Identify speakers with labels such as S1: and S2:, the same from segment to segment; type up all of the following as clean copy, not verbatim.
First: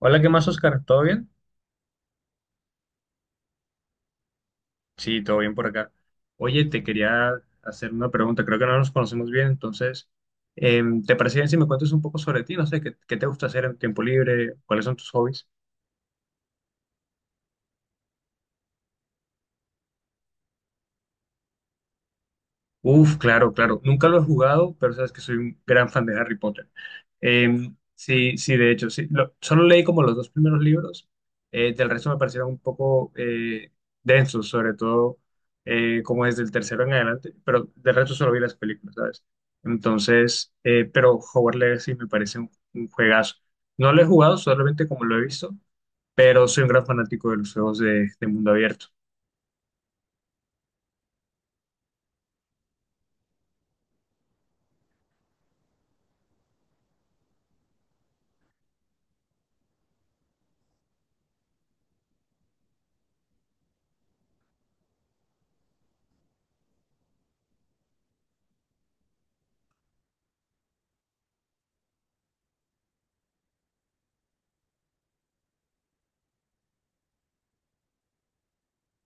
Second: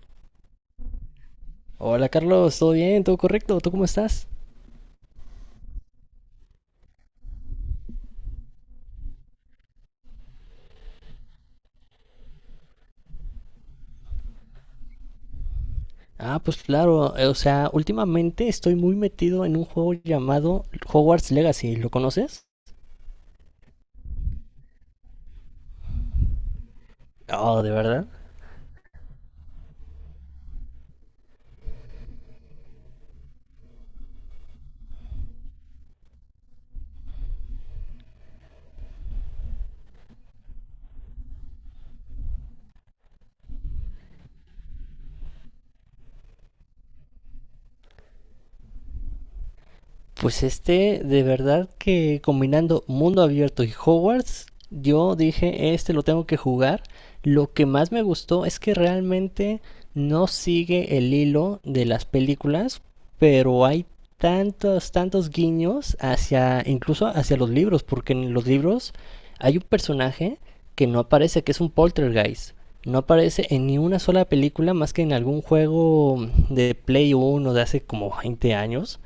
S1: Hola, ¿qué más, Oscar? ¿Todo bien?
S2: Hola Carlos, ¿todo bien? ¿Todo correcto? ¿Tú cómo estás?
S1: Sí, todo bien por acá. Oye, te quería hacer una pregunta. Creo que no nos conocemos bien, entonces, ¿te parece bien si me cuentas un poco sobre ti? No sé, ¿qué te gusta hacer en tiempo libre? ¿Cuáles son tus hobbies?
S2: Ah, pues claro, o sea, últimamente estoy muy metido en un juego llamado Hogwarts Legacy, ¿lo conoces?
S1: Uf, claro, claro. Nunca lo he jugado, pero sabes que soy un gran fan de Harry Potter.
S2: Oh, ¿de verdad?
S1: Sí, sí, de hecho, sí. Solo leí como los dos primeros libros. Del resto me parecieron un poco densos, sobre todo como desde el tercero en adelante, pero del resto solo vi las películas, ¿sabes? Entonces, pero Hogwarts Legacy me parece un juegazo. No lo he jugado, solamente como lo he visto, pero soy un gran fanático de los juegos de mundo abierto.
S2: Pues este, de verdad que combinando mundo abierto y Hogwarts, yo dije, este lo tengo que jugar. Lo que más me gustó es que realmente no sigue el hilo de las películas, pero hay tantos, tantos guiños hacia, incluso hacia los libros, porque en los libros hay un personaje que no aparece, que es un poltergeist. No aparece en ni una sola película más que en algún juego de Play 1 de hace como 20 años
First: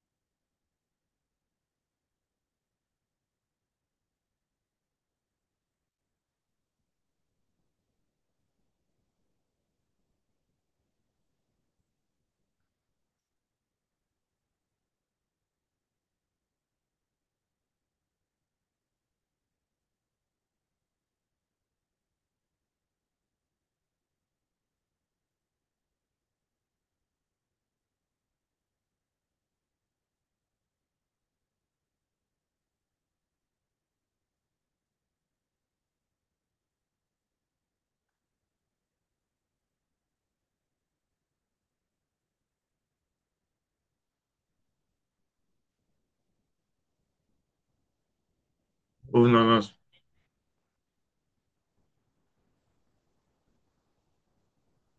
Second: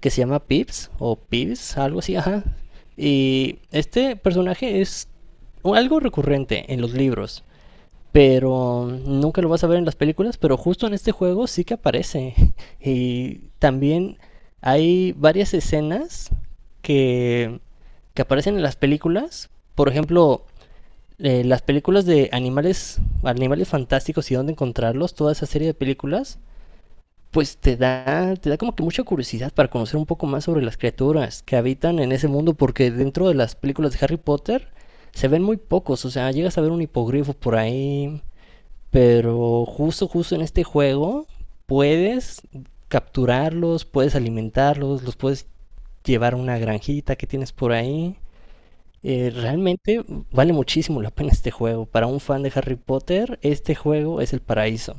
S2: que se llama Pips o Pips, algo así, ajá. Y este personaje es algo recurrente en los libros, pero nunca lo vas a ver en las películas, pero justo en este juego sí que aparece. Y también hay varias escenas que, que aparecen en las películas. Por ejemplo, las películas de animales fantásticos y dónde encontrarlos, toda esa serie de películas, pues te da como que mucha curiosidad para conocer un poco más sobre las criaturas que habitan en ese mundo, porque dentro de las películas de Harry Potter se ven muy pocos, o sea, llegas a ver un hipogrifo por ahí, pero justo, justo en este juego puedes capturarlos, puedes alimentarlos, los puedes llevar a una granjita que tienes por ahí.
S1: Uno,
S2: Realmente vale muchísimo la pena este juego. Para un fan de Harry Potter, este juego es el paraíso.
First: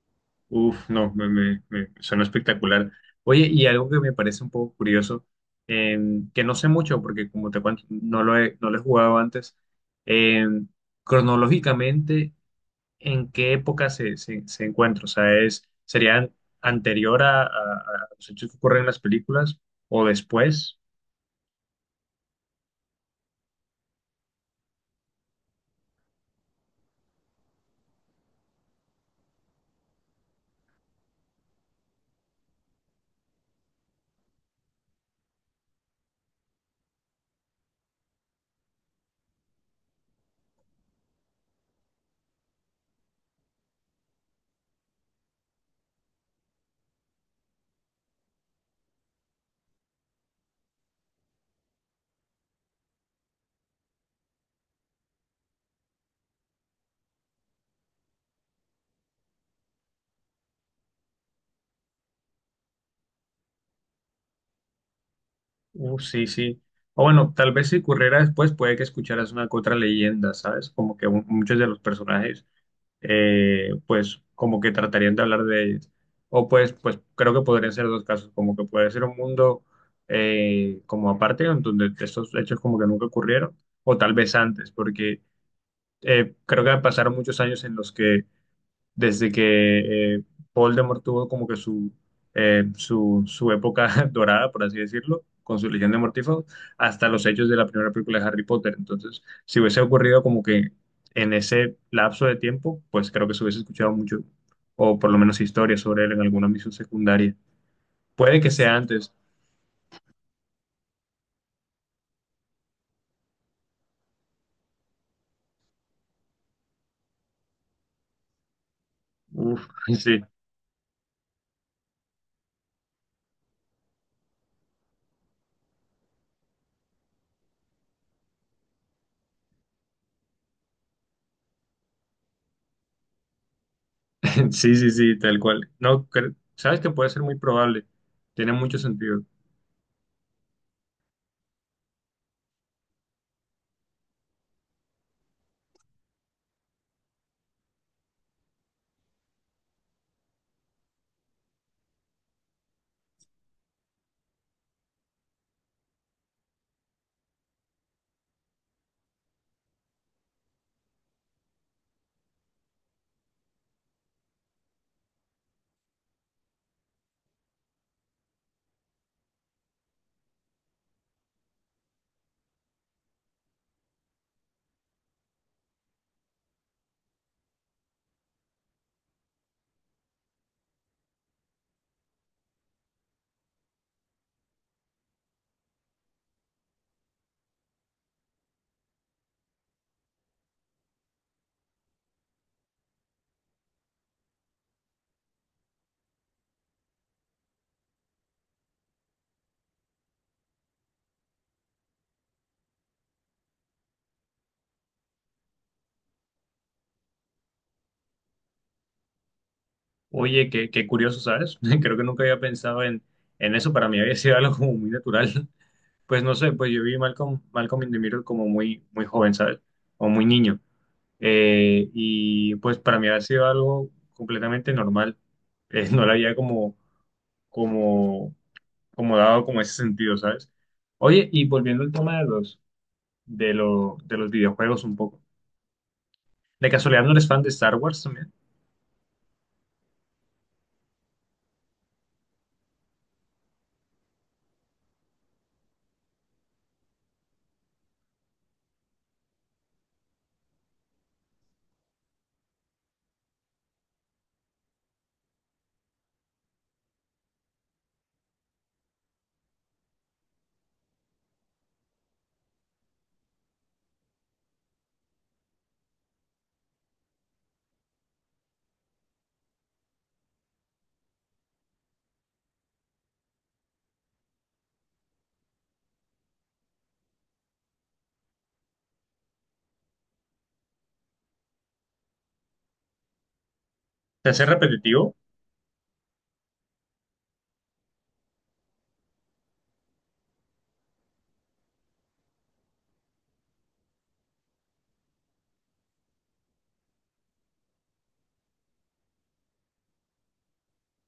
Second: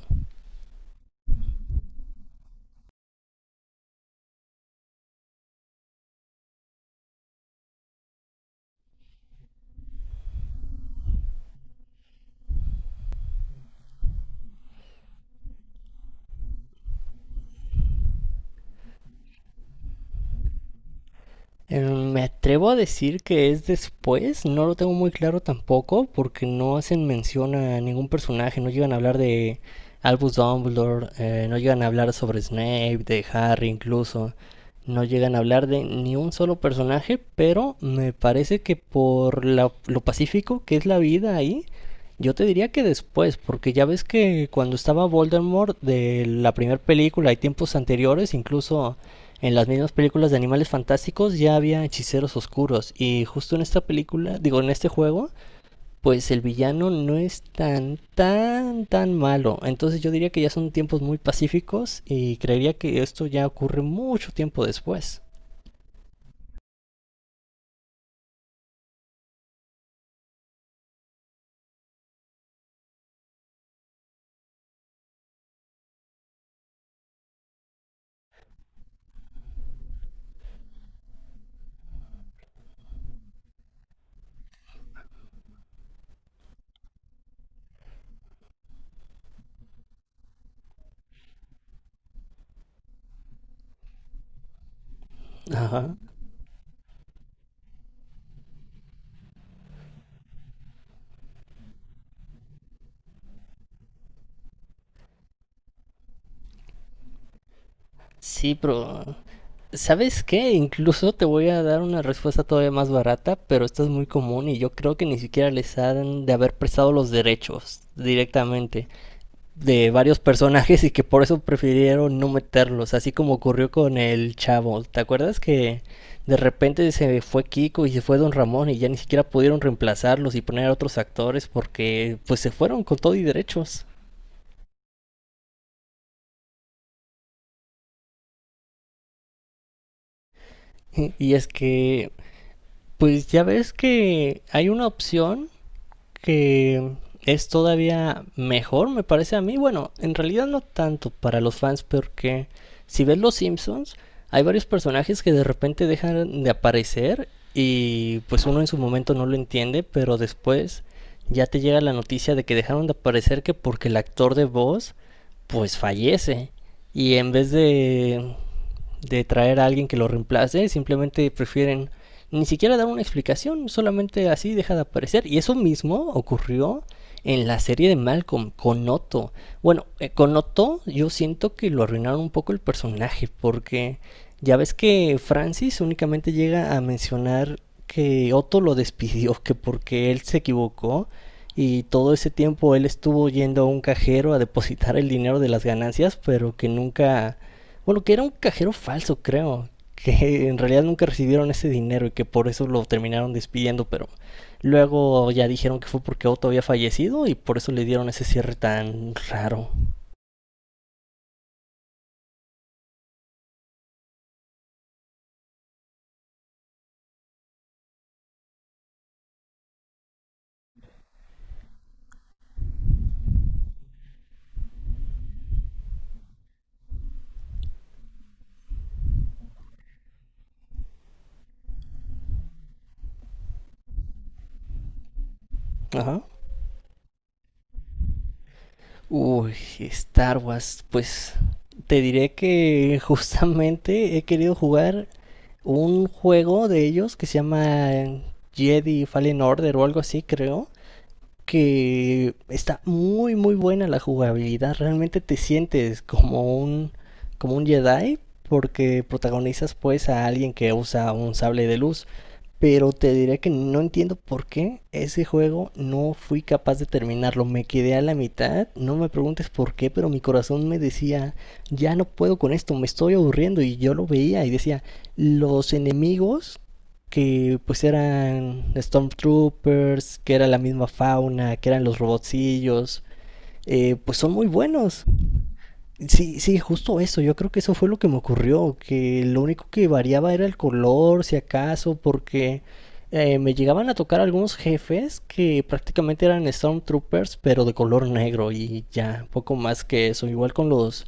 S1: uf, no, suena espectacular. Oye, y algo que me parece un poco curioso, eh, que no sé mucho porque, como te cuento, no lo he jugado antes, eh, cronológicamente, ¿en qué época se encuentra? O sea, es, ¿sería anterior a los hechos que ocurren en las películas o después?
S2: Me atrevo a decir que es después, no lo tengo muy claro tampoco, porque no hacen mención a ningún personaje, no llegan a hablar de Albus Dumbledore, no llegan a hablar sobre Snape, de Harry incluso, no llegan a hablar de ni un solo personaje, pero me parece que por lo pacífico que es la vida ahí, yo te diría que después, porque ya ves que cuando estaba Voldemort de la primera película y tiempos anteriores, incluso en las mismas películas de Animales Fantásticos ya había hechiceros oscuros y justo en esta película, digo en este juego, pues el villano no es tan tan tan malo. Entonces yo diría que ya son tiempos muy pacíficos y creería que esto ya ocurre mucho tiempo después.
S1: Uf, sí, sí. O bueno, tal vez si ocurriera después, puede que escucharas una que otra leyenda, ¿sabes? Como que muchos de los personajes, pues como que tratarían de hablar de ellas. O pues, pues creo que podrían ser dos casos, como que puede ser un mundo como aparte, en donde estos hechos como que nunca ocurrieron, o tal vez antes, porque creo que pasaron muchos años en los que desde que Voldemort tuvo como que su, su época dorada, por así decirlo, con su Legión
S2: Ajá.
S1: de Mortífagos, hasta los hechos de la primera película de Harry Potter. Entonces, si hubiese ocurrido como que en ese lapso de tiempo, pues creo que se hubiese escuchado mucho, o por lo menos historias sobre él en alguna misión secundaria. Puede que
S2: Sí,
S1: sea antes.
S2: pero ¿sabes qué? Incluso te voy a dar una respuesta todavía más barata, pero esta es muy común y yo creo que ni siquiera les han de haber prestado los derechos directamente
S1: Uf,
S2: de
S1: sí,
S2: varios personajes y que por eso prefirieron no meterlos, así como ocurrió con el chavo. ¿Te acuerdas que de repente se fue Kiko y se fue Don Ramón y ya ni siquiera pudieron reemplazarlos y poner a otros actores porque pues se fueron con todo y derechos?
S1: sí, sí, sí, tal cual. No, sabes que puede ser muy probable. Tiene mucho sentido.
S2: Y es que pues ya ves que hay una opción que es todavía mejor, me parece a mí. Bueno, en realidad no tanto para los fans, porque si ves Los Simpsons, hay varios personajes que de repente dejan de aparecer y pues uno en su momento no lo entiende, pero después ya te llega la noticia de que dejaron de aparecer que porque el actor de voz pues fallece. Y en vez de traer a alguien que lo reemplace, simplemente prefieren ni siquiera dar una explicación, solamente así deja de aparecer. Y eso mismo ocurrió en la serie de Malcolm con Otto. Bueno, con Otto yo siento que lo arruinaron un poco el personaje porque ya ves que Francis únicamente llega a mencionar que Otto lo despidió, que porque él se equivocó y todo ese tiempo él estuvo yendo a un cajero a depositar el dinero de las ganancias, pero que nunca... Bueno, que era un cajero falso, creo. Que en realidad nunca recibieron ese dinero y que por eso lo terminaron despidiendo, pero luego ya dijeron que fue porque Otto había fallecido y por eso le dieron ese cierre tan raro.
S1: Oye, qué curioso, ¿sabes? Creo que nunca había pensado en eso. Para mí había sido algo como muy natural. Pues no sé, pues yo vi Malcolm, Malcolm in the Middle como muy, muy joven, ¿sabes? O muy niño. Y pues para mí había sido algo completamente normal. No le había como, como dado como ese sentido, ¿sabes? Oye, y volviendo al tema de los videojuegos un poco.
S2: Ajá.
S1: ¿De casualidad no eres fan de Star Wars también?
S2: Uy, Star Wars, pues te diré que justamente he querido jugar un juego de ellos que se llama Jedi Fallen Order o algo así, creo que está muy muy buena la jugabilidad. Realmente te sientes como un Jedi porque protagonizas pues a alguien que usa un sable de luz. Pero te diré que no entiendo por qué ese juego no fui capaz de terminarlo. Me quedé a la mitad, no me preguntes por qué, pero mi corazón me decía, ya no puedo con esto, me estoy aburriendo. Y yo lo veía y decía, los enemigos que pues eran Stormtroopers, que era la misma fauna, que eran los robotcillos, pues
S1: ¿Te
S2: son
S1: hace
S2: muy buenos.
S1: repetitivo?
S2: Sí, sí, justo eso. Yo creo que eso fue lo que me ocurrió, que lo único que variaba era el color, si acaso, porque me llegaban a tocar algunos jefes que prácticamente eran Stormtroopers, pero de color negro y ya, poco más que eso. Igual con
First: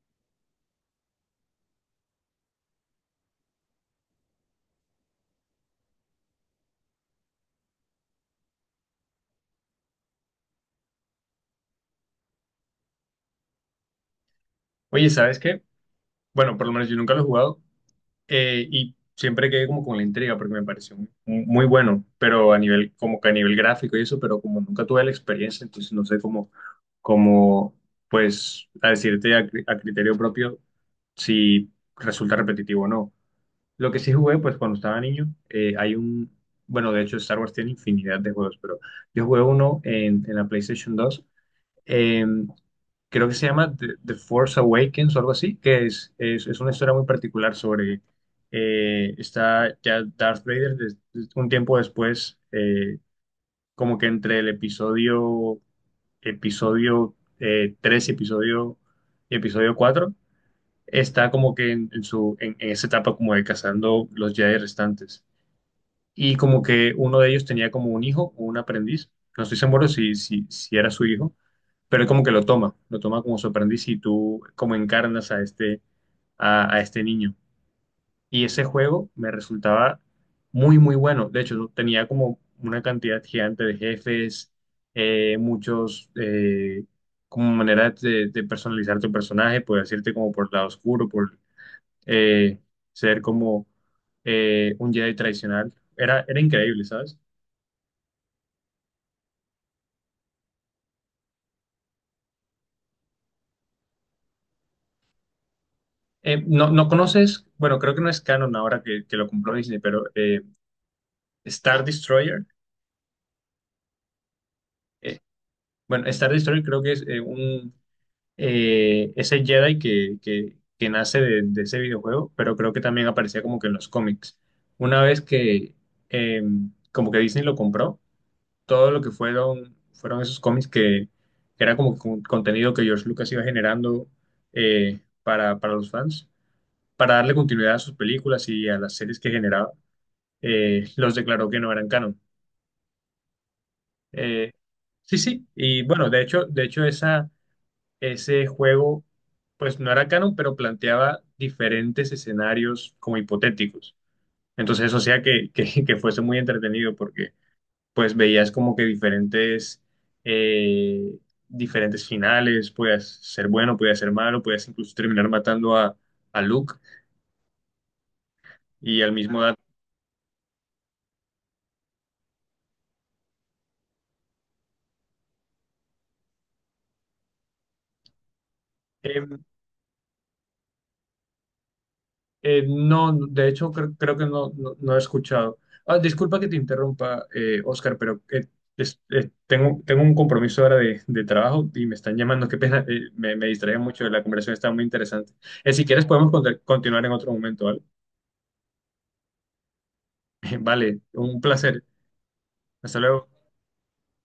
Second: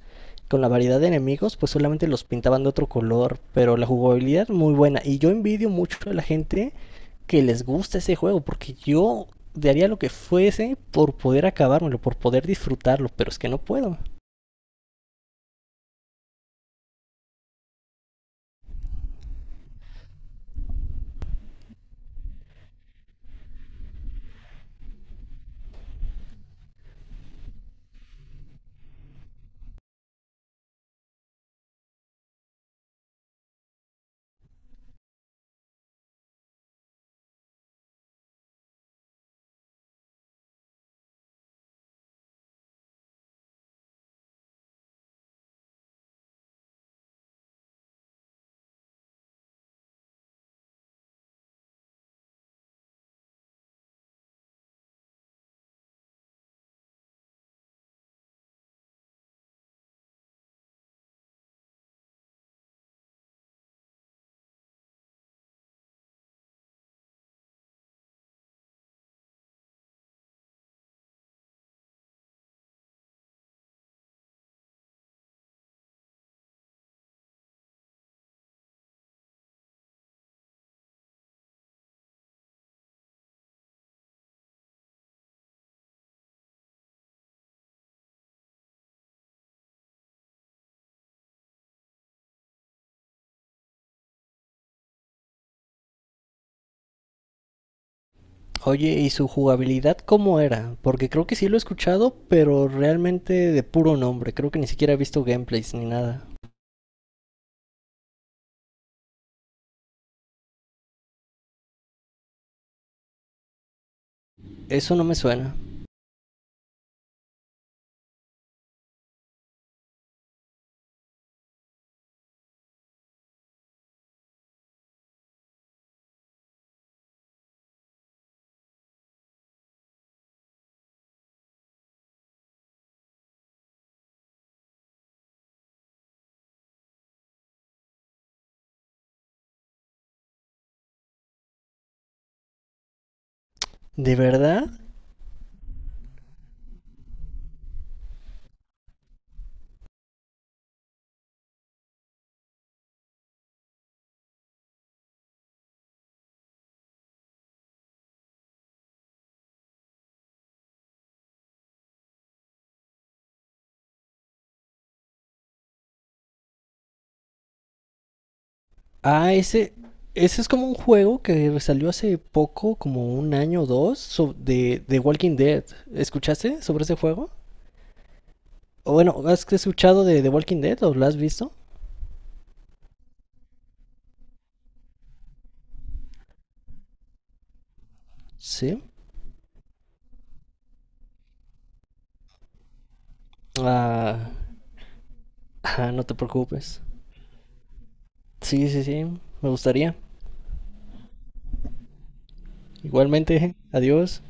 S2: con la variedad de enemigos, pues solamente los pintaban de otro color, pero la jugabilidad muy buena. Y yo envidio mucho a la gente que les gusta ese juego, porque yo daría lo que fuese por poder acabármelo, por poder disfrutarlo, pero es que no puedo.
S1: Oye, ¿sabes qué? Bueno, por lo menos yo nunca lo he jugado. Y siempre quedé como con la intriga porque me pareció muy, muy bueno, pero a nivel, como que a nivel gráfico y eso, pero como nunca tuve la experiencia, entonces no sé cómo, cómo pues, a decirte a, a criterio propio si resulta repetitivo o no. Lo que sí jugué, pues cuando estaba niño, hay un, bueno, de hecho Star Wars tiene infinidad de juegos, pero yo jugué uno en la PlayStation dos, eh, creo que se llama The Force Awakens o algo así, que es una historia muy particular sobre, está ya Darth Vader un tiempo después, como que entre el episodio 3 y episodio cuatro, está como que en esa etapa como de cazando los Jedi restantes. Y como que uno de ellos tenía como un hijo, un aprendiz, no estoy seguro si era su hijo, pero él como que lo toma como su aprendiz y tú como encarnas a este, a este niño. Y ese juego me resultaba muy, muy bueno. De hecho, yo tenía como una cantidad gigante de jefes, muchos, como maneras de personalizar tu personaje. Puedes irte como por el lado oscuro, por eh, ser como un Jedi tradicional. Era, era increíble, ¿sabes?
S2: Oye, ¿y su jugabilidad cómo era? Porque creo que sí lo he escuchado, pero realmente de puro nombre. Creo que ni siquiera he visto gameplays ni nada.
S1: No conoces, bueno, creo que no es canon ahora que lo compró Disney, pero Star Destroyer,
S2: Eso no me
S1: eh,
S2: suena.
S1: bueno, Star Destroyer creo que es un, ese Jedi que nace de ese videojuego, pero creo que también aparecía como que en los cómics. Una vez que eh, como que Disney lo compró, todo lo que fueron, fueron esos cómics que era como que un contenido que George Lucas iba generando, para los fans, para darle continuidad a sus películas y a las series que generaba, los declaró que no eran canon.
S2: ¿De
S1: Eh,
S2: verdad?
S1: sí, sí, y bueno, de hecho esa, ese juego, pues no era canon, pero planteaba diferentes escenarios como hipotéticos. Entonces eso hacía que fuese muy entretenido porque pues veías como que diferentes, eh, diferentes finales. Podías ser bueno, podías ser malo, podías incluso terminar matando a Luke y al
S2: Ah,
S1: mismo dato.
S2: ese es como un juego que salió hace poco, como un año o dos, de Walking Dead. ¿Escuchaste sobre ese juego? O bueno, ¿has escuchado de The Walking Dead o lo has visto?
S1: No, de hecho creo que no, no, no he escuchado. Ah, disculpa que te interrumpa, Oscar, pero
S2: Sí.
S1: tengo un compromiso ahora de trabajo y me están llamando. Qué pena, me distraía mucho, la
S2: Ah,
S1: conversación está muy interesante. Si
S2: ah, no
S1: quieres
S2: te
S1: podemos
S2: preocupes.
S1: continuar en otro momento, ¿vale?
S2: Sí, sí, sí. Me gustaría.
S1: Vale, un placer. Hasta luego.
S2: Igualmente, adiós.